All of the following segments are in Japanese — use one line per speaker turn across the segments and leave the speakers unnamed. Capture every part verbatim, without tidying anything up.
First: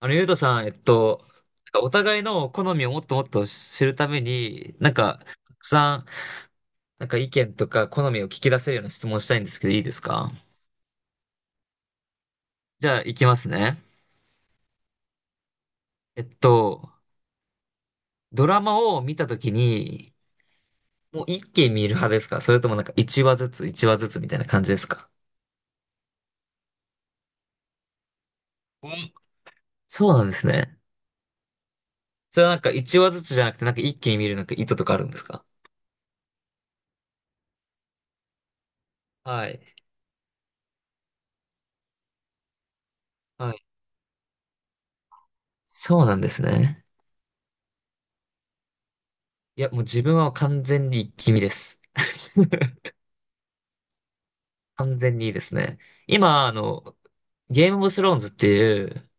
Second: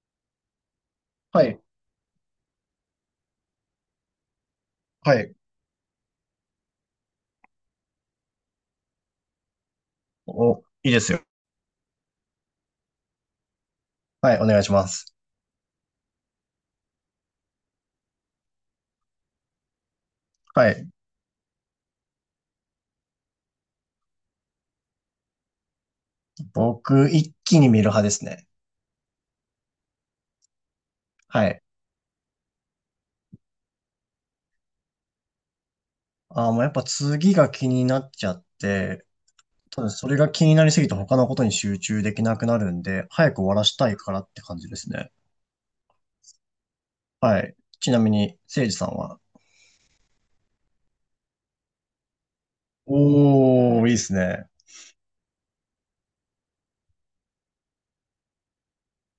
あの、ゆうとさん、えっと、
はい。
なんかお互いの好みをもっともっと知るために、なん
は
か、
い。
たくさん、なんか意見とか好みを聞き出せるような質問したいんですけど、いいですか？
お、いいですよ。
じゃあ、いきますね。
はい。お願いします。
えっと、ドラマを見たときに、
はい。
もう一気に見る派ですか？それともなんか一話ずつ、一話ずつみたいな感じですか？
僕、一気に見る派ですね。
うん、そうなんですね。
はい。
それはなんか一話ずつじゃなくて、なんか一気に見るなんか意図とかあるんですか？
あー、もうやっぱ次が気になっちゃって、
はい。
ただそれが気になりすぎて他のことに集中できなくなるんで、早く終
は
わら
い。
したいからって感じですね。
そうなんですね。
はい。ちなみに、せいじさんは。
いや、もう自分は完全に一気見です。
おー、いいですね。
完全にいいですね。今、あの、ゲームオブスローンズっていう、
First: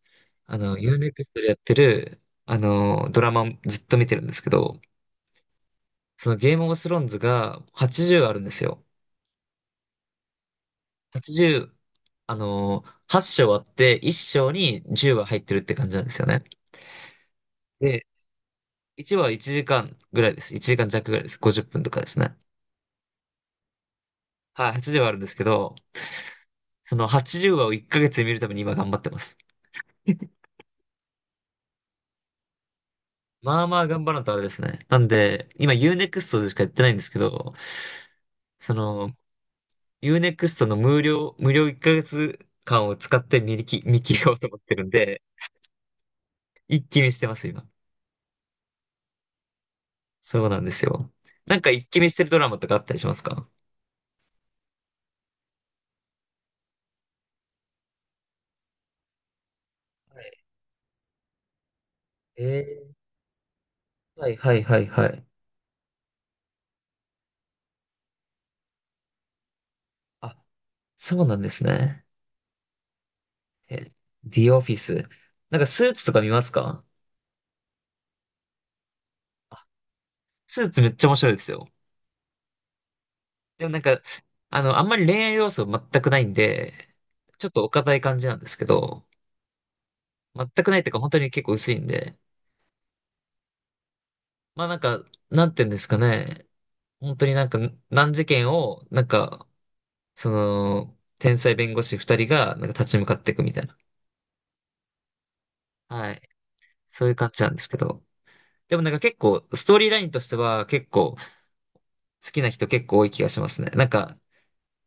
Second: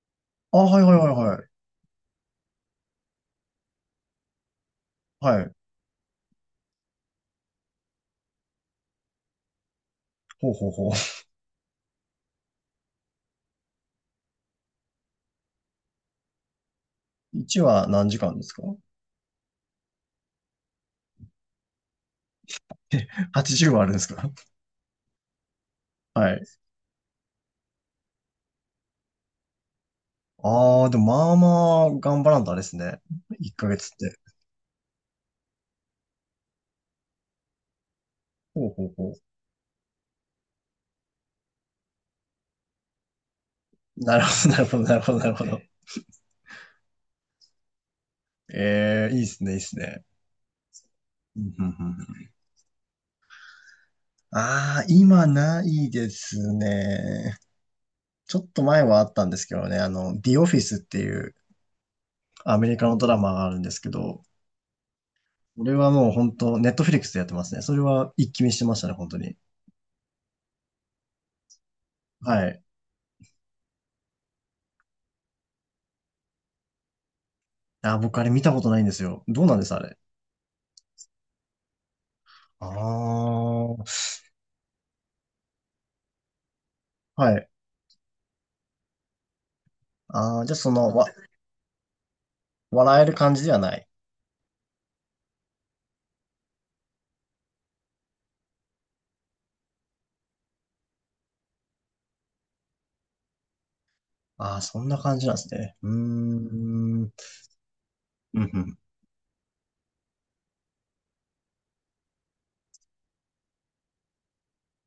あ
あ、
の、
はいは
ユー
いは
ネ
い
クスト
は
で
い。
やってる、あの、ドラマずっと見てるんですけど、
はい。
そのゲームオブスローンズがはちじゅうあるんですよ。
ほうほうほう。
はちじゅう、あの、はっしょう章あっていっしょう章にじゅうは入ってるって感じなんですよね。
いちは
で、
何時間ですか？
いちわはいちじかんぐらいです。いちじかん弱ぐらいです。ごじゅっぷんとかですね。
はちじゅう 話あるんですか？
はい、はちじゅうはあるんですけど、
はい。
そのはちじゅうわをいっかげつで見るために今頑張ってます。
あー、でも、まあまあ頑張らんとあれですね。1
まあ
ヶ
まあ
月っ
頑張
て。
らんとあれですね。なんで、今ユーネクストでしかやってないんですけど、
ほう
そ
ほうほう。
の、ユーネクストの無料、無料いっかげつかんを使って見切見
な
切
るほ
ろうと
ど、
思
な
っ
る
て
ほど、
るん
なるほど、
で、
なるほど。
一気見してます、今。
ええ、いいっすね、いいっすね。
そうなんですよ。
うん
なん
うん
か
う
一
んう
気見してる
ん。
ドラマとかあったりしますか？
ああ、今ないですね。ちょっと前はあったんですけどね、あの、
はい。
The Office っていうアメリカ
え
のドラマがあるんですけ
ー、
ど、
はいはいはいはい。
これはもう本当、ネットフリックスでやってますね。それは一気見してましたね、本当に。
あ、そうなんですね。
はい。
え、The Office。なんかスーツとか見ますか？
あー、僕あれ見たことないんですよ。どうなんで
あ、
す、あれ。
スーツめっちゃ面白いですよ。
ああ、
でもなん
は
か、あの、あんまり恋愛要素全くないんで、ち
い。
ょっとお堅い感じなんですけど、
ああ、
全
じゃあ
く
そ
ないっていう
の、
か
わ、
本当に結構薄いんで、
笑える感じではない。
まあなんか、なんていうんですかね、本当になんか難事件を、なんか、その、天才弁護士二人がなんか立ち向かっていくみたいな。
ああ、そんな感じなんですね。うー
はい。
ん。う
そう
ん
いう感じなんですけど。
う
で
ん。
もなんか結構、ストーリーラインとしては結構好きな人結構多い気がしますね。なんか、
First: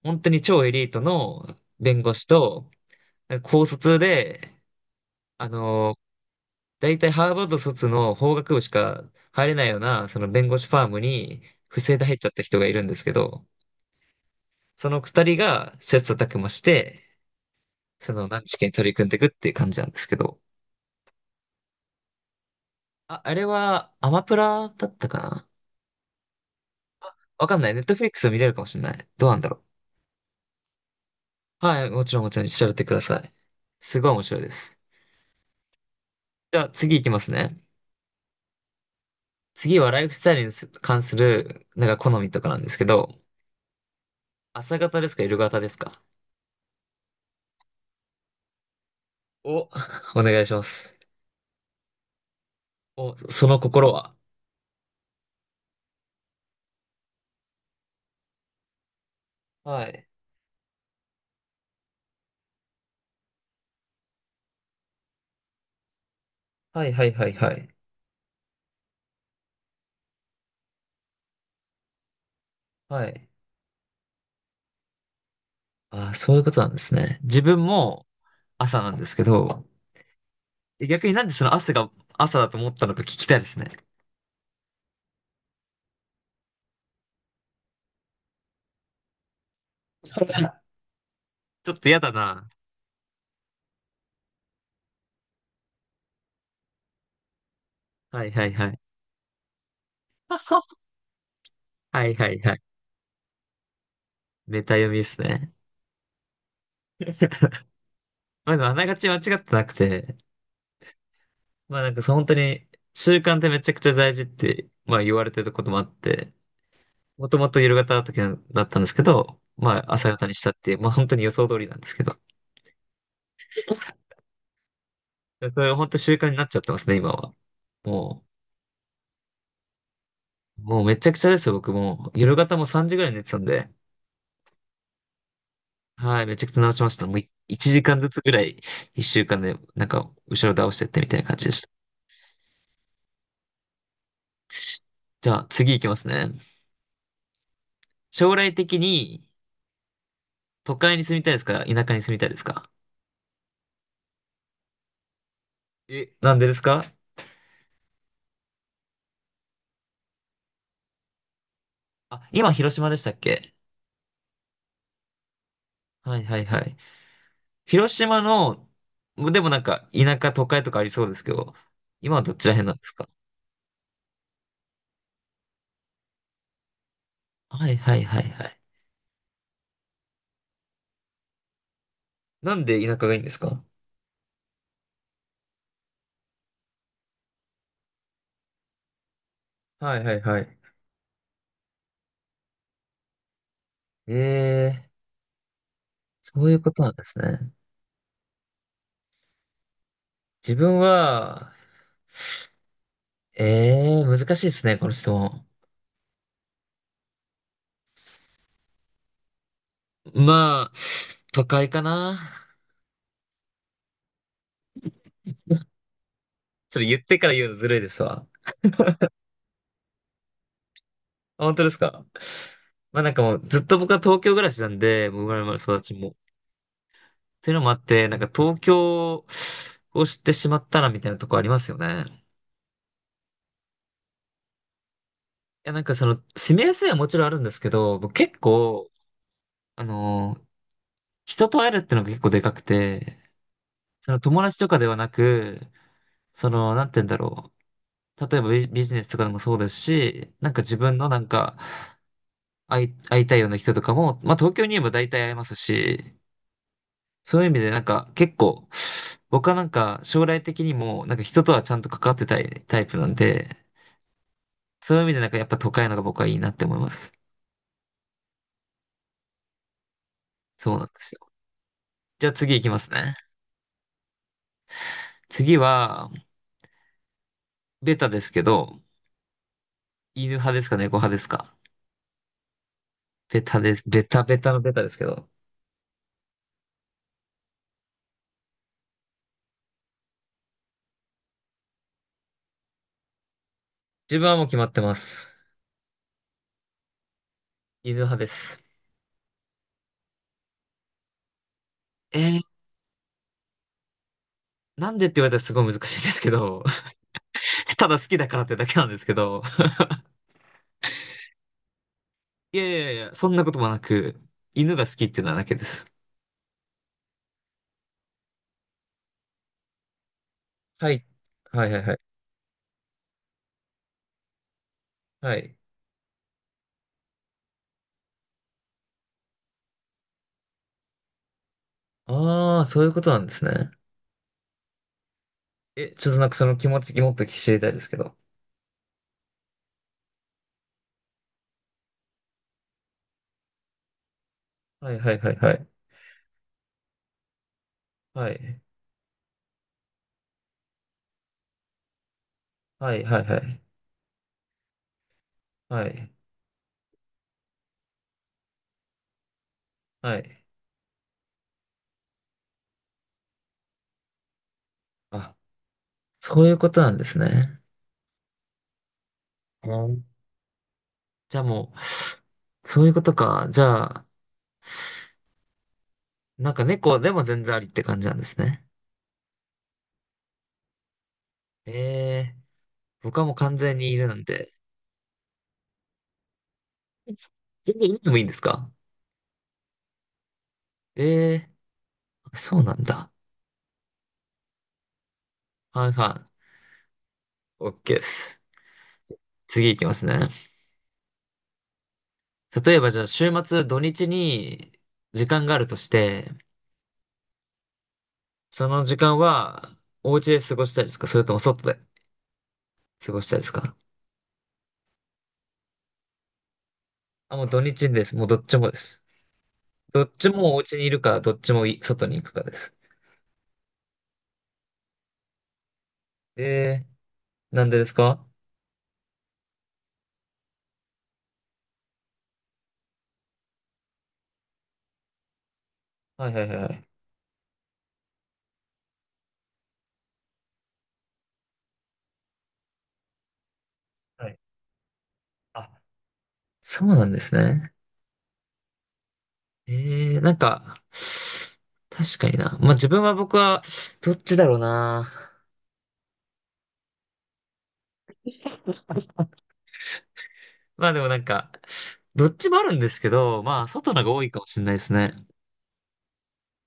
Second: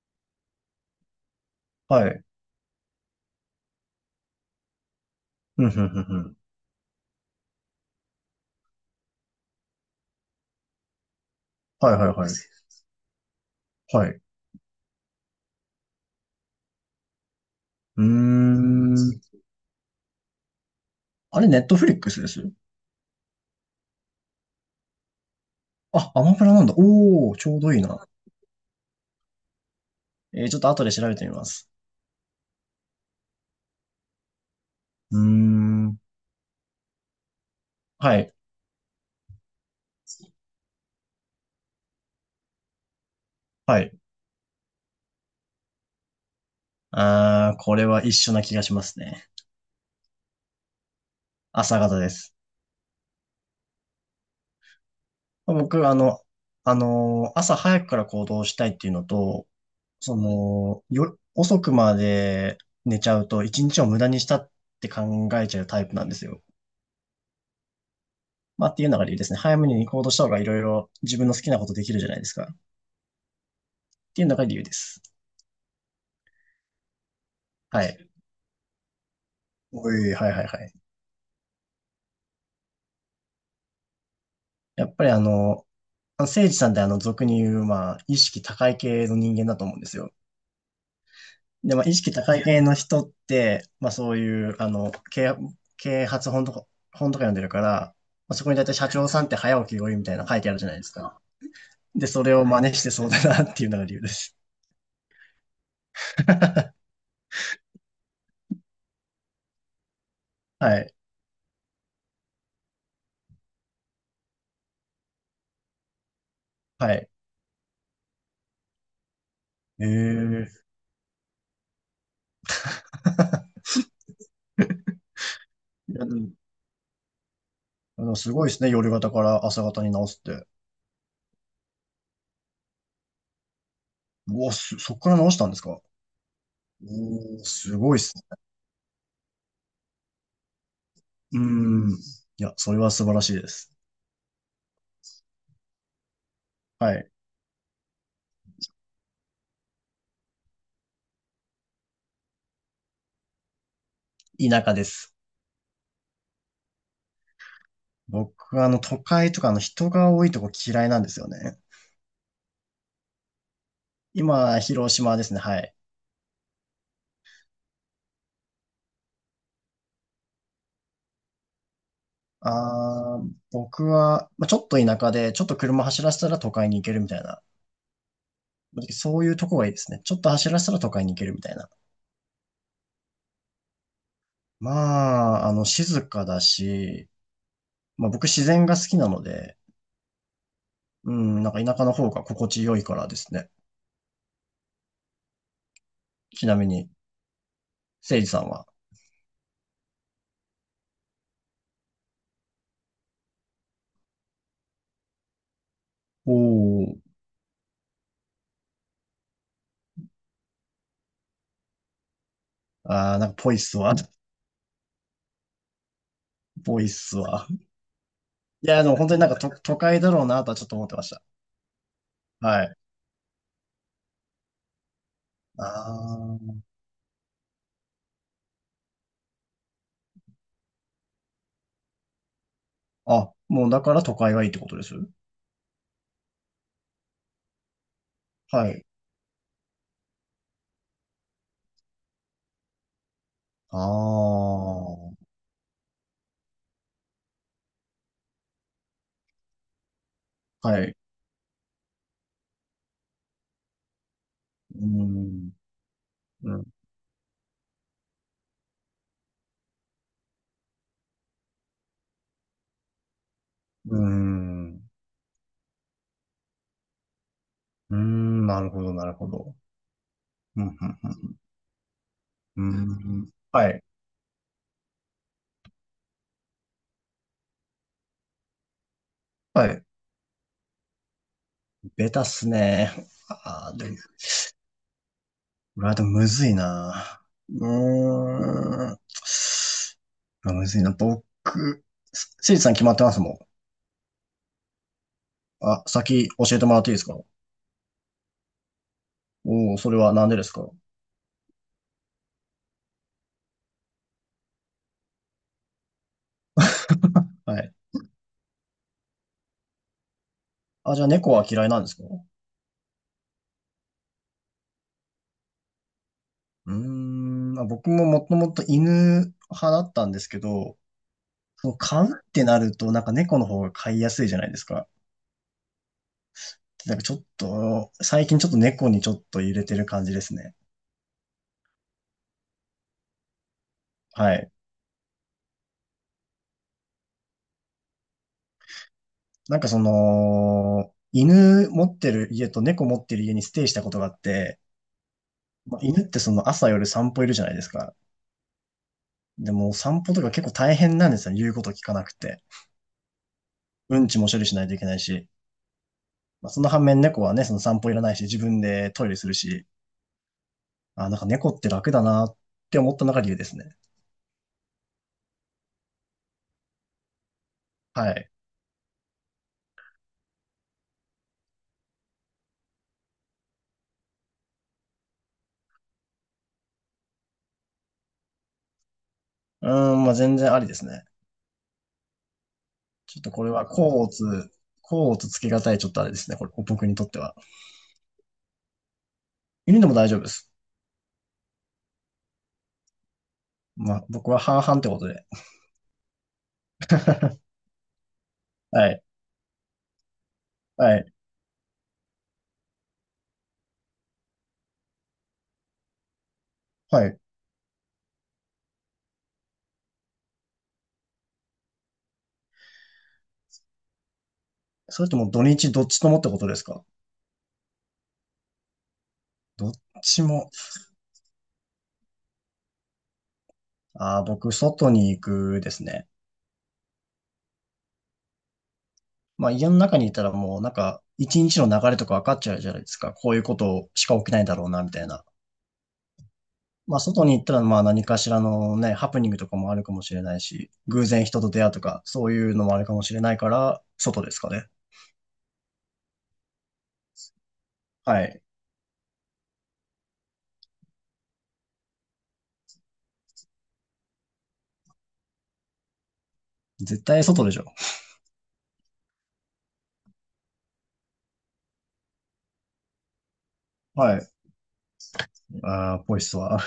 本当に超エリートの弁
は
護
い。
士と、なんか高卒で、あ
うん、うん、う
の
んうん。
大体ハーバード卒の法学部しか入れないような、その弁護士ファームに不
はい、
正で
はい、
入っち
は
ゃ
い。
った人がいるんですけど、
はい。
その二人が切磋琢磨して、
う
その難治験に取り
ー
組んで
ん。
いくっていう感じなんですけど。
あれ、ネットフリックスです？
あ、あれはアマプラだったかな？
あ、アマプラなんだ。おー、
わ
ち
か
ょう
んない。
どい
ネ
い
ットフ
な。
リックス見れるかもしれない。どうなんだろ
えー、ちょっと後で調べてみま
う。
す。
はい、もちろんもちろん調べてください。すごい面白いです。
うーん。
じゃあ次行きますね。
はい、
次はライフスタイルにす関する、なんか好みとかなんですけど、
はい。
朝型ですか、夜型ですか？
あー、これは一緒な気がしますね。
お、お願いします。
朝方です。
お、その心は。
僕、あの、あのー朝早くから行動したいっていうのと、
はい。
その、よ、遅くまで寝ちゃうと一日を無駄にしたって考えちゃうタイプなんですよ。
はいはいはいはい。
まあ、っていうのが理由ですね。早めに行動した方がいろいろ自分の好きなことできるじゃないですか。っ
はい。
ていうのが理由です。
ああ、そういうことなんですね。自分
は
も
い。
朝なんですけど、
おい、はいはいはい。
逆になんでその朝が朝だと思ったのか聞きたいですね。
やっぱりあの、あ誠治さんって、あの俗に言う、まあ、意識高い系の人間だと思うんですよ。
ちょ
で、
っ
ま
と
あ、意
嫌だ
識高い
な。
系の人って、まあそういう、あの、啓啓発本とか、本とか読んでるから、
はい
まあ、そ
は
こ
い
に大
は
体
い。
社長さんって早起きが多いみたいなの書いてあるじゃない ですか。
は
で、
い
そ
は
れ
い
を
はい。
真似してそうだなっていうのが理由です。
メタ読みですね。まあでもあながち間違ってなくて、
はい。
まあなんかその本当に習慣ってめちゃくちゃ大事って、まあ言われてることもあって、
はい。
もともと夜型だったんですけど、ま
ええ
あ朝型にしたっ
ー。
ていう、まあ本当に予想通りなんですけど。やそれ本当習慣になっ ちゃってますね、今は。
でも
も
すごいですね。夜型から朝型に直すって。
う、もうめちゃくちゃですよ、僕も。夜型もさんじぐらいに寝てたんで、
うわ、すそっから直したんですか？
はい、めちゃくちゃ直しました。もうい
おー、
1
す
時
ごいっ
間ず
す。
つぐらい、いっしゅうかんで、なんか、後ろ倒してってみたいな
う
感
ー
じでした。
ん。いや、それは素晴らしいです。
じゃあ、次行きますね。
はい。
将来的に、都会に住みたいですか？田舎に住みたいですか？
田舎です。
え、なんでですか？
僕はあの、都会とか、あの、人が多いとこ嫌いなんですよね。
あ、今、広島でしたっけ？
今、広島ですね。はい。
はいはいはい。広島の、でもなんか、田舎、都会とかありそうですけど、今はどっちら辺なんですか？
あー、僕は、まあ、ちょっと田舎で、ちょっと車走らせたら都会に行けるみたいな。
はいはいはいはい。
そういうとこがいいですね。ちょっと走らせたら都会に行けるみたいな。
なんで田舎がいいんですか？
まあ、あの、静かだし、まあ僕自然が好きなので、
はいはいはい。
うん、なんか田舎の方が心地よいからですね。
ええ、そ
ち
うい
な
う
み
こと
に、
なんですね。
せいじさんは。
自分は、ええ、難しいですね、この質問。
おー。
まあ、都会かな。
ああ、なんかぽいっすわ。
そ
ぽ
れ
いっ
言って
す
から言
わ。
うのずるいですわ。
いや、でも本当になんか都、都会だろうなとはちょっと思ってました。
あ、本当ですか？
はい。
まあなんかもうずっと僕は東京暮らしなんで、もう生まれも育ちも。っ
あ
ていうのもあって、なんか東京を知ってしまったなみたいなとこありますよね。
あ。あ、もうだから都会がいいってことです？
いやなんかその、住みやすいはもちろんあるんですけど、僕結
はい。
構、あのー人と会えるってのが結構でかくて、
あ
その友達とかではな
あ。
く、その、なんて言うんだろう。例えばビジビジネスとかでもそうですし、なんか自
はい。
分のなんか、会い、会いたいような人とかも、まあ東京にい
う
れ
ー
ば大体会えま
ん。
すし、
うん。
そういう意味でなんか結構、僕はなんか将来的にもなんか人とはちゃんと関わってたいタイプなんで、
うーん。
そういう意味でなんかやっぱ都会のが僕はいいなって思います。
うーん。なるほど、なるほど。うん、うん、
そ
う
うなんですよ。じゃあ
ん。う
次行
ー
きますね。
ん。はい。
次は、ベタですけど、
はい。
犬派ですか？猫派ですか？
ベタっすね。
ベタ
あ
で
あ、
す。
でも
ベタベタのベタですけど。
うわ、でもむずいな。うーん。まあ、むずいな。僕、せいじさん決まってますもん。
自分はもう決まってます。
あ、先教えてもらっていいですか？
犬派です。
おおー、それはなんでですか？
えーなんでって言われたらすごい難しいんですけど、
はい。
ただ好きだからってだけなんですけど、
あ、じゃあ猫は嫌いなんですか？
いやいやいや、そんなこともなく、犬が好きっていうのはだけです。
うーん、まあ、僕ももともと犬派だったんですけど、
はい。は
そ
い
の、
はいはい。
飼うってなると、なんか猫の方が飼いやすいじゃないですか。
はい。
なんかちょっと、最近ちょっと猫にちょっと入れてる感じですね。
ああ、そういうことなんですね。
はい。
え、ちょっとなんかその気持ちもっと知りたいですけど。
なんかその、犬持ってる家と猫持ってる家にステイしたことがあって、
はいはいはいはい。
まあ、犬ってその朝夜散歩いるじゃないですか。
はい。
でも散歩とか結構大変なんですよね。言うこと聞かなくて。
はいはいはい。
うんちも処理しないといけないし。
はい。
まあ、その反面猫はね、その散歩いらないし、自分でトイレするし。
はい。
あ、なんか猫って楽だなって思ったのが理由ですね。
あ、そういうことなんですね。
はい。
うん。じゃあもう、そういうことか。じゃあ、なんか猫でも全然ありって感じなんですね。
うーん、まあ全然ありですね。
ええ、
ち
僕
ょっ
は
と
もう
これ
完
は、
全に
甲
犬な
乙、
んで、
甲乙つけがたい、ちょっとあれですね。これ、僕にとっては。
全然海でもいいんですか？
犬でも大丈夫です。
ええー、そうなんだ。
まあ僕は半々ってことで。
はいはい。オッケーです。
はい。
次いきますね。
はい。
例えばじゃあ週末土日に時間があるとして、
はい。
その時間はお家で過ごしたいですか？それとも外で過ごしたいですか？
それとも、う、土日どっちともってことですか？
あ、もう土日です。もうどっちもです。
どっ
どっ
ち
ち
も。
もお家にいるか、どっちもい外に行くかです。
ああ、僕、外に行くですね。
ええー、なんでですか？
まあ、家の中にいたらもう、なんか、一日の流れとか分かっちゃうじゃないですか。こういうことしか起きないだろうな、みたいな。
はいはいはいはい。
まあ、外に行ったら、まあ、何かしらのね、ハプニングとかもあるかもしれないし、偶然人と出会うとか、そういうのもあるかもしれないから、外
は
で
い。
すかね。
あ、そうなんですね。
はい。
ええなんか、確かにな。まあ自分は僕は、どっちだろうな。
絶対外でしょ。
まあでもなんか、どっちもあるんですけど、まあ外のが
は
多
い。
いかもしれないですね。
ああ、ポイスは。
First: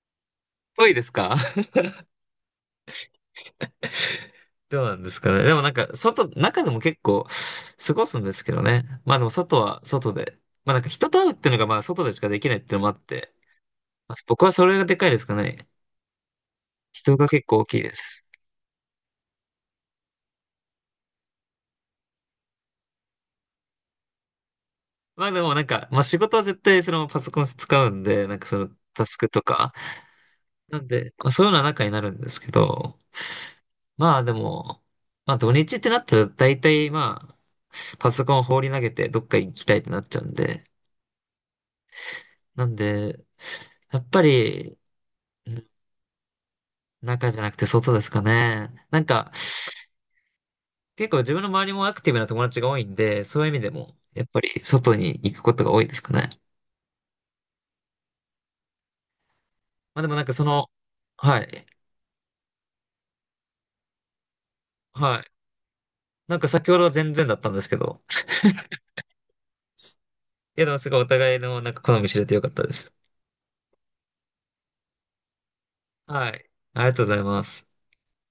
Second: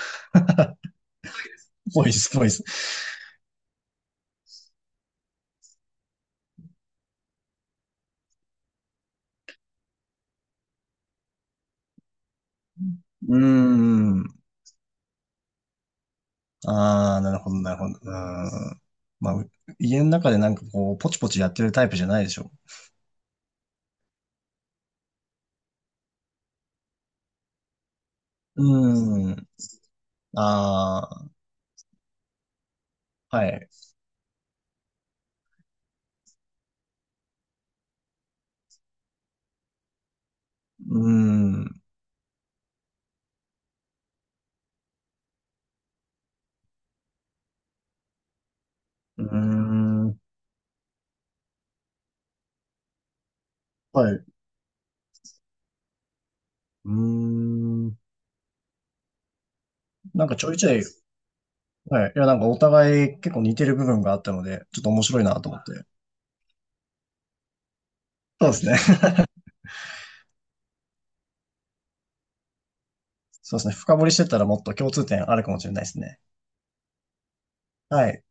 多いですか？
ポイス、ポイス。
どうなんですかね。でもなんか、外、中でも結構過ごすんですけどね。まあでも外は外で。まあなんか人と会うっていうのがまあ外でしかできないっていうのもあって、
うー
まあ、
ん。
僕はそれがでかいですかね。
あ
人
あ、
が
なる
結
ほ
構
ど、
大
なる
きい
ほ
で
ど。うー
す。
ん。まあ、う家の中でなんかこう、ポチポチやってるタイプじゃないでしょ。
まあでもなんか、まあ仕事は絶対そのパソコン使うんで、なんかそのタスク
うー
と
ん。
か、なんで、ま
あ
あ、そういうような中になるんですけど、
あ、はい。
まあでも、まあ土日ってなったら大体まあ、パソコン放り投げてどっか行きたいってなっちゃうんで、
うーん。
なんで、やっぱり、うん、中じゃなくて外ですかね。なん
うー
か、
ん。
結構自分の周りもアクティブな友達が多いんで、そういう意味でも、
はい。
や
う
っぱり外に行くことが多いですかね。
ーん。
まあでもなん
なん
か
か
そ
ちょいち
の、
ょい、
はい、
はい。いや、なんかお互い結構似てる部分があったので、ちょっと面白
は
い
い。
なと思って。
なんか先ほどは全然だったんですけど、
そうですね。
いやでもすごいお互いのなんか好み知れてよかったです。
そうですね。深掘りしてったらもっと共通点あるかもしれないですね。
はい。ありがとうございます。
はい。